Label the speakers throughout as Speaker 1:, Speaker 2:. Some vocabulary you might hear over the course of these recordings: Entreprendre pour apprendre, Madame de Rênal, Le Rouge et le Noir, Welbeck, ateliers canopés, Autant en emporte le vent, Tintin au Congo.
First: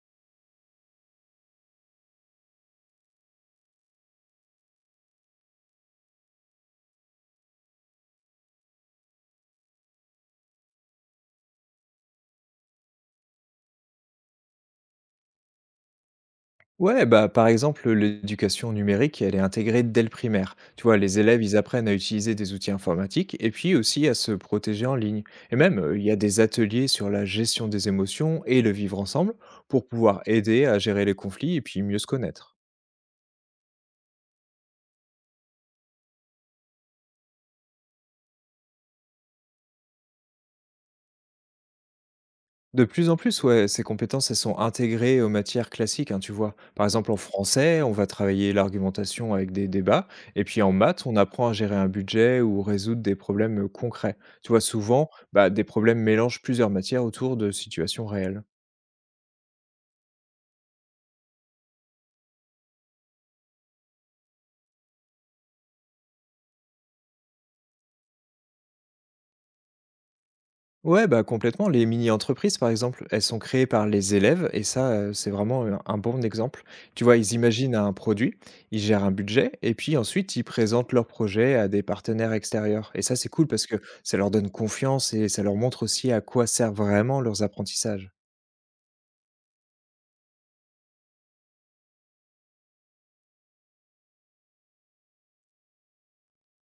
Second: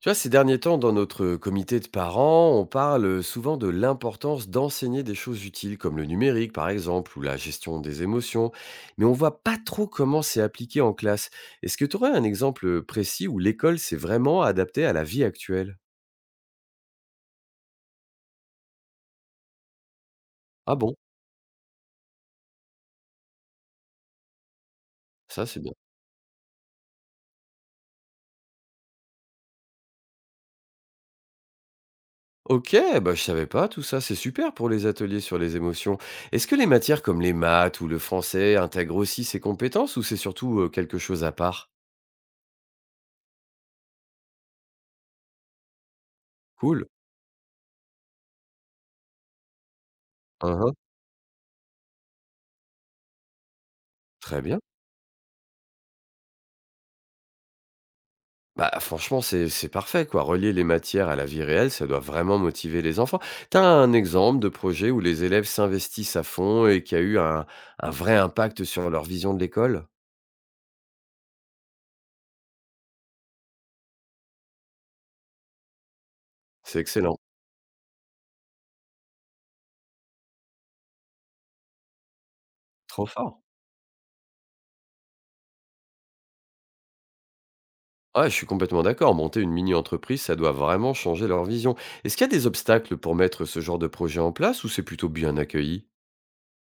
Speaker 1: Tu vois, ces derniers temps, dans notre comité de parents, on parle souvent de l'importance d'enseigner des choses utiles, comme le numérique par exemple, ou la gestion des émotions, mais on voit pas trop comment c'est appliqué en classe. Est-ce que tu aurais un exemple précis où l'école s'est vraiment adaptée à la vie actuelle?
Speaker 2: Ouais, bah, par exemple, l'éducation numérique, elle est intégrée dès le primaire.
Speaker 1: Ah
Speaker 2: Tu
Speaker 1: bon.
Speaker 2: vois, les élèves, ils apprennent à utiliser des outils informatiques et puis aussi à se protéger en ligne.
Speaker 1: Ça
Speaker 2: Et
Speaker 1: c'est bien.
Speaker 2: même, il y a des ateliers sur la gestion des émotions et le vivre ensemble pour pouvoir aider à gérer les conflits et puis mieux se connaître.
Speaker 1: Ok, bah je savais pas tout ça, c'est super pour les ateliers sur les émotions. Est-ce que les matières comme les maths ou le français intègrent aussi ces compétences ou c'est surtout quelque chose à part?
Speaker 2: De plus en plus, ouais, ces compétences, elles sont intégrées aux matières classiques, hein, tu vois.
Speaker 1: Cool.
Speaker 2: Par exemple, en français, on va travailler l'argumentation avec des débats, et puis en
Speaker 1: Uhum.
Speaker 2: maths, on apprend à gérer un budget ou résoudre des problèmes concrets.
Speaker 1: Très
Speaker 2: Tu
Speaker 1: bien.
Speaker 2: vois, souvent, bah, des problèmes mélangent plusieurs matières autour de situations réelles.
Speaker 1: Bah, franchement, c'est parfait, quoi. Relier les matières à la vie réelle, ça doit vraiment motiver les enfants. T'as un exemple de projet où les élèves s'investissent à fond et qui a eu un vrai impact sur leur vision de l'école?
Speaker 2: Ouais, bah, complètement. Les mini-entreprises, par exemple, elles sont créées par les élèves et ça, c'est vraiment un bon exemple.
Speaker 1: C'est
Speaker 2: Tu vois,
Speaker 1: excellent.
Speaker 2: ils imaginent un produit, ils gèrent un budget et puis ensuite ils présentent leur projet à des partenaires extérieurs et
Speaker 1: Trop
Speaker 2: ça, c'est
Speaker 1: fort.
Speaker 2: cool parce que ça leur donne confiance et ça leur montre aussi à quoi servent vraiment leurs apprentissages.
Speaker 1: Ouais, je suis complètement d'accord. Monter une mini-entreprise, ça doit vraiment changer leur vision. Est-ce qu'il y a des obstacles pour mettre ce genre de projet en place ou c'est plutôt bien accueilli?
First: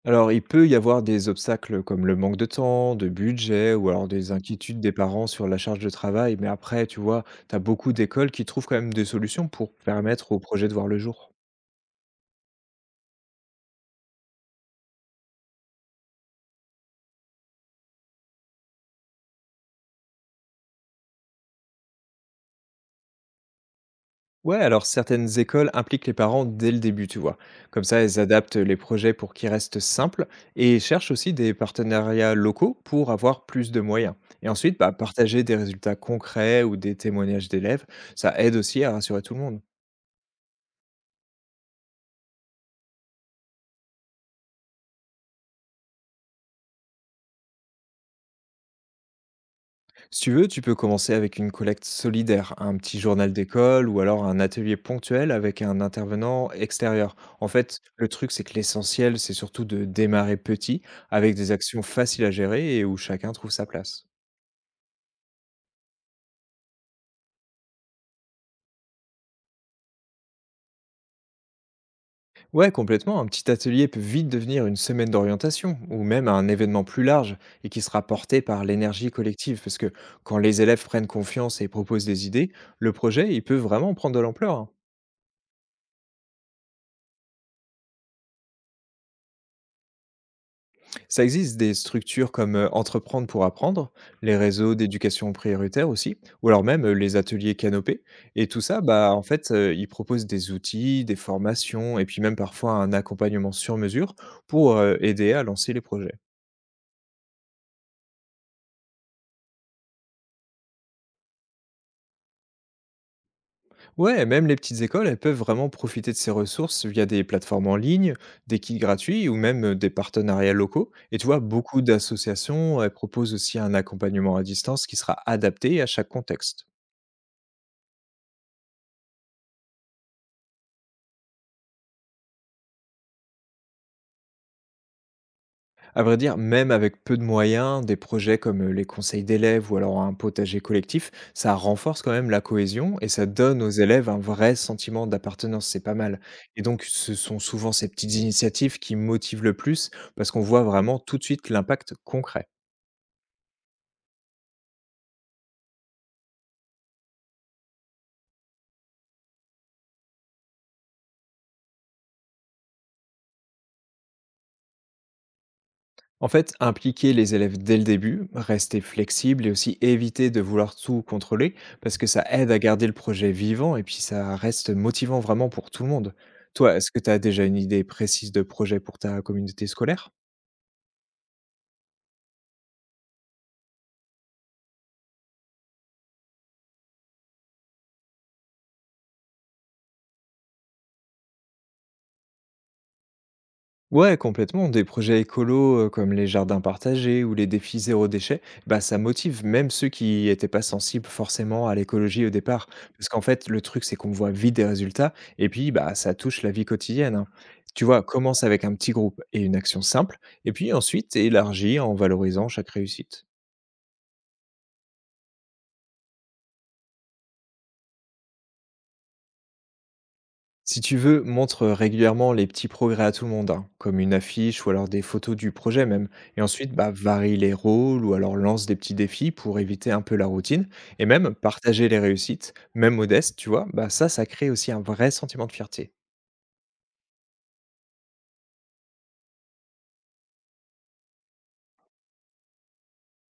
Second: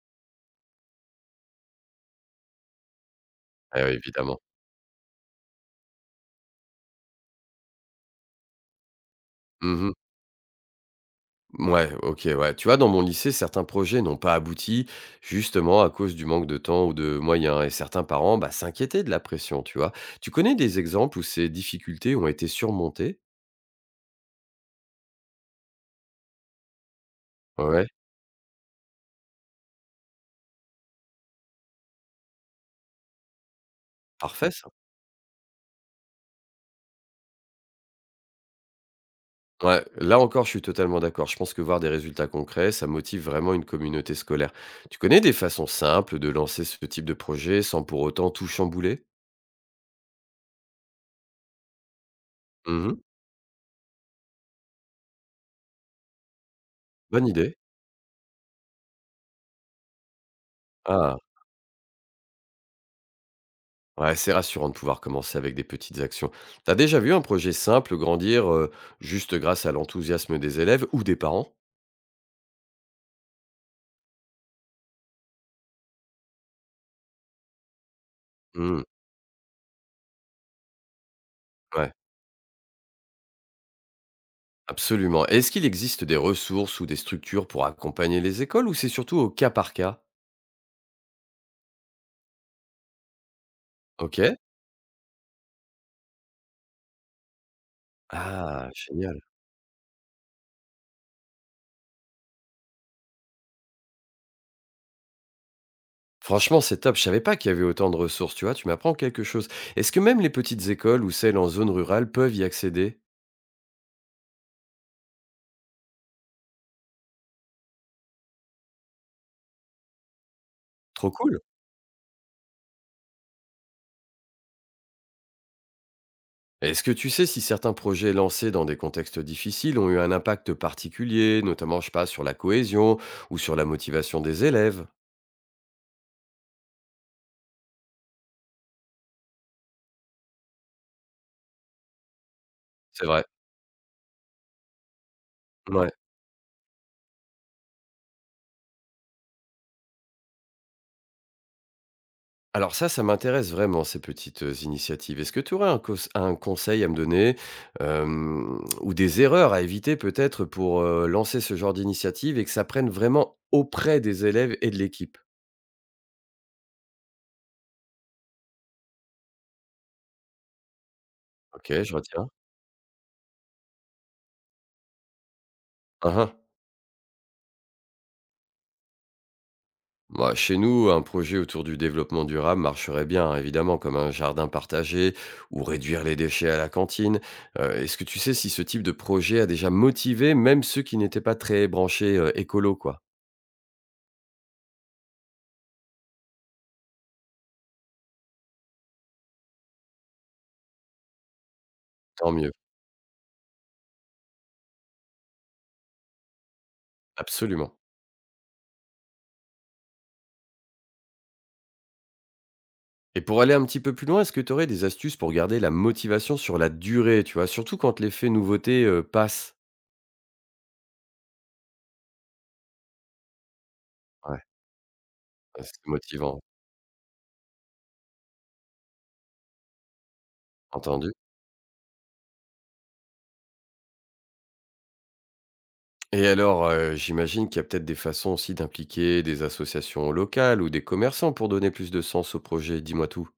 Speaker 2: Alors, il peut y avoir des obstacles comme le manque de temps, de budget
Speaker 1: Ah
Speaker 2: ou
Speaker 1: oui,
Speaker 2: alors des
Speaker 1: évidemment.
Speaker 2: inquiétudes des parents sur la charge de travail, mais après, tu vois, tu as beaucoup d'écoles qui trouvent quand même des solutions pour
Speaker 1: Mhm.
Speaker 2: permettre au projet de voir le jour.
Speaker 1: Ouais, OK, ouais. Tu vois, dans mon lycée, certains projets n'ont pas abouti, justement à cause du manque de temps ou de moyens. Et certains parents, bah, s'inquiétaient de la pression, tu vois? Tu connais des exemples où ces difficultés ont été surmontées?
Speaker 2: Ouais, alors certaines écoles impliquent les parents dès le début, tu vois. Comme
Speaker 1: Ouais,
Speaker 2: ça, elles adaptent les projets pour qu'ils restent simples et cherchent aussi des partenariats locaux pour avoir plus de moyens. Et
Speaker 1: parfait ça.
Speaker 2: ensuite, bah, partager des résultats concrets ou des témoignages d'élèves, ça aide aussi à rassurer tout le monde.
Speaker 1: Ouais, là encore, je suis totalement d'accord. Je pense que voir des résultats concrets, ça motive vraiment une communauté scolaire. Tu connais des façons simples de lancer ce type de projet sans pour autant tout chambouler?
Speaker 2: Si tu veux, tu peux commencer avec une collecte solidaire, un
Speaker 1: Mmh.
Speaker 2: petit journal d'école ou alors un atelier ponctuel avec un intervenant extérieur.
Speaker 1: Bonne
Speaker 2: En
Speaker 1: idée.
Speaker 2: fait, le truc, c'est que l'essentiel, c'est surtout de démarrer petit
Speaker 1: Ah.
Speaker 2: avec des actions faciles à gérer et où chacun trouve sa place.
Speaker 1: Ouais, c'est rassurant de pouvoir commencer avec des petites actions. T'as déjà vu un projet simple grandir juste grâce à l'enthousiasme des élèves ou des parents?
Speaker 2: Ouais, complètement. Un petit atelier peut vite devenir une semaine d'orientation ou même un événement plus large et qui sera porté par
Speaker 1: Hmm,
Speaker 2: l'énergie collective. Parce que quand les élèves prennent confiance et
Speaker 1: ouais,
Speaker 2: proposent des idées, le projet, il peut vraiment prendre de l'ampleur, hein.
Speaker 1: absolument. Est-ce qu'il existe des ressources ou des structures pour accompagner les écoles ou c'est surtout au cas par cas?
Speaker 2: Ça existe des structures comme Entreprendre pour apprendre,
Speaker 1: Ok.
Speaker 2: les réseaux d'éducation prioritaire aussi, ou alors même les ateliers canopés. Et tout
Speaker 1: Ah,
Speaker 2: ça, bah,
Speaker 1: génial.
Speaker 2: en fait, ils proposent des outils, des formations et puis même parfois un accompagnement sur mesure pour aider à lancer les projets.
Speaker 1: Franchement, c'est top. Je savais pas qu'il y avait autant de ressources, tu vois, tu m'apprends quelque chose. Est-ce que même les petites écoles ou celles en zone rurale peuvent y accéder?
Speaker 2: Ouais, même les petites écoles, elles peuvent vraiment profiter de ces ressources via des plateformes en ligne, des kits gratuits ou même des partenariats locaux.
Speaker 1: Trop
Speaker 2: Et tu vois,
Speaker 1: cool.
Speaker 2: beaucoup d'associations, elles proposent aussi un accompagnement à distance qui sera adapté à chaque contexte.
Speaker 1: Est-ce que tu sais si certains projets lancés dans des contextes difficiles ont eu un impact particulier, notamment, je sais pas, sur la cohésion ou sur la motivation des élèves?
Speaker 2: À vrai dire, même avec peu de moyens, des projets comme les conseils d'élèves ou alors un potager collectif, ça renforce quand même la cohésion
Speaker 1: C'est
Speaker 2: et
Speaker 1: vrai.
Speaker 2: ça donne aux élèves un vrai sentiment d'appartenance, c'est
Speaker 1: Ouais.
Speaker 2: pas mal. Et donc, ce sont souvent ces petites initiatives qui motivent le plus parce qu'on voit vraiment tout de suite l'impact concret.
Speaker 1: Alors ça m'intéresse vraiment, ces petites initiatives. Est-ce que tu aurais un, un conseil à me donner euh, ou des erreurs à éviter peut-être pour lancer ce genre d'initiative et que ça prenne vraiment auprès des élèves et de l'équipe?
Speaker 2: En fait, impliquer les élèves dès le début, rester flexible et aussi éviter de vouloir tout contrôler,
Speaker 1: Ok, je
Speaker 2: parce que ça
Speaker 1: retiens.
Speaker 2: aide à garder le projet vivant et puis ça reste motivant vraiment pour tout le monde. Toi, est-ce que tu as déjà une idée précise de projet pour ta communauté scolaire?
Speaker 1: Moi, chez nous, un projet autour du développement durable marcherait bien, hein, évidemment, comme un jardin partagé ou réduire les déchets à la cantine. Est-ce que tu sais si ce type de projet a déjà motivé même ceux qui n'étaient pas très branchés écolo, quoi?
Speaker 2: Ouais, complètement. Des projets écolos comme les jardins partagés ou les défis zéro déchet, bah, ça motive même ceux qui n'étaient pas sensibles forcément à l'écologie au
Speaker 1: Tant mieux,
Speaker 2: départ. Parce qu'en fait, le truc, c'est qu'on voit vite des résultats et puis bah, ça touche la vie quotidienne, hein.
Speaker 1: absolument.
Speaker 2: Tu vois, commence avec un petit groupe et une action simple, et puis ensuite élargis en valorisant chaque
Speaker 1: Et
Speaker 2: réussite.
Speaker 1: pour aller un petit peu plus loin, est-ce que tu aurais des astuces pour garder la motivation sur la durée, tu vois, surtout quand l'effet nouveauté passe?
Speaker 2: Si tu veux, montre régulièrement les petits progrès à tout le monde, hein, comme une
Speaker 1: Ouais,
Speaker 2: affiche ou alors des photos du
Speaker 1: ouais, c'est
Speaker 2: projet même.
Speaker 1: motivant,
Speaker 2: Et ensuite, bah, varie les rôles ou alors lance des petits défis pour éviter un peu la routine. Et
Speaker 1: entendu.
Speaker 2: même partager les réussites, même modestes, tu vois, bah, ça crée aussi un vrai sentiment de fierté.
Speaker 1: Et alors, j'imagine qu'il y a peut-être des façons aussi d'impliquer des associations locales ou des commerçants pour donner plus de sens au projet? Dis-moi tout.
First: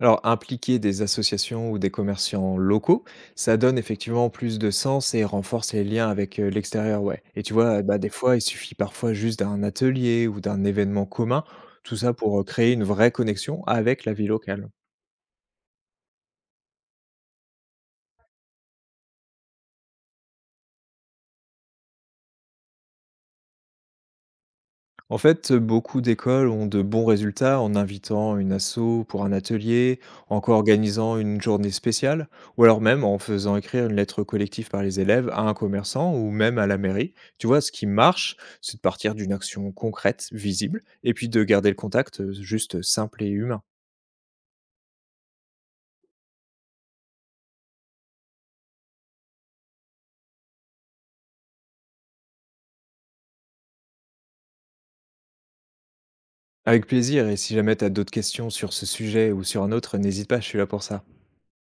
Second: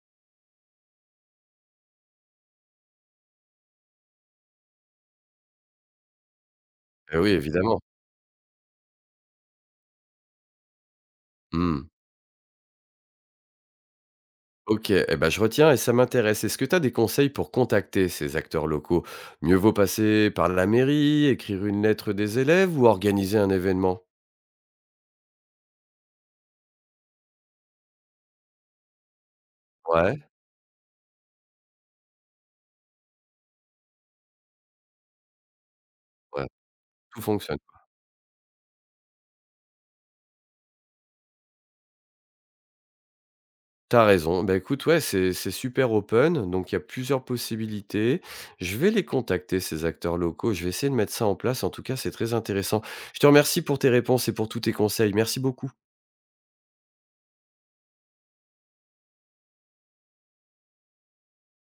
Speaker 2: Alors, impliquer des associations ou des commerciants locaux, ça donne effectivement plus de sens et renforce les liens avec l'extérieur,
Speaker 1: Eh
Speaker 2: ouais.
Speaker 1: oui,
Speaker 2: Et tu vois,
Speaker 1: évidemment.
Speaker 2: bah, des fois, il suffit parfois juste d'un atelier ou d'un événement commun,
Speaker 1: Mmh.
Speaker 2: tout ça pour créer une vraie connexion avec la vie locale.
Speaker 1: OK et ben, je retiens et ça m'intéresse. Est-ce que tu as des conseils pour contacter ces acteurs locaux? Mieux vaut passer par la mairie, écrire une lettre des élèves ou organiser un événement?
Speaker 2: En fait, beaucoup d'écoles ont de bons résultats en invitant une asso pour un atelier,
Speaker 1: Ouais,
Speaker 2: en co-organisant une journée spéciale ou alors même en faisant écrire une lettre collective par les élèves à un commerçant ou
Speaker 1: ouais,
Speaker 2: même à la mairie.
Speaker 1: tout
Speaker 2: Tu
Speaker 1: fonctionne.
Speaker 2: vois, ce qui marche, c'est de partir d'une action concrète, visible et puis de garder le contact, juste simple et humain.
Speaker 1: T'as raison. Bah, écoute, ouais, c'est super open, donc il y a plusieurs possibilités. Je vais les contacter, ces acteurs locaux. Je vais essayer de mettre ça en place. En tout cas, c'est très intéressant. Je te remercie pour tes réponses et pour tous tes conseils. Merci beaucoup.
Speaker 2: Avec plaisir, et si jamais tu as d'autres questions sur ce sujet ou sur un autre, n'hésite pas, je suis là pour ça.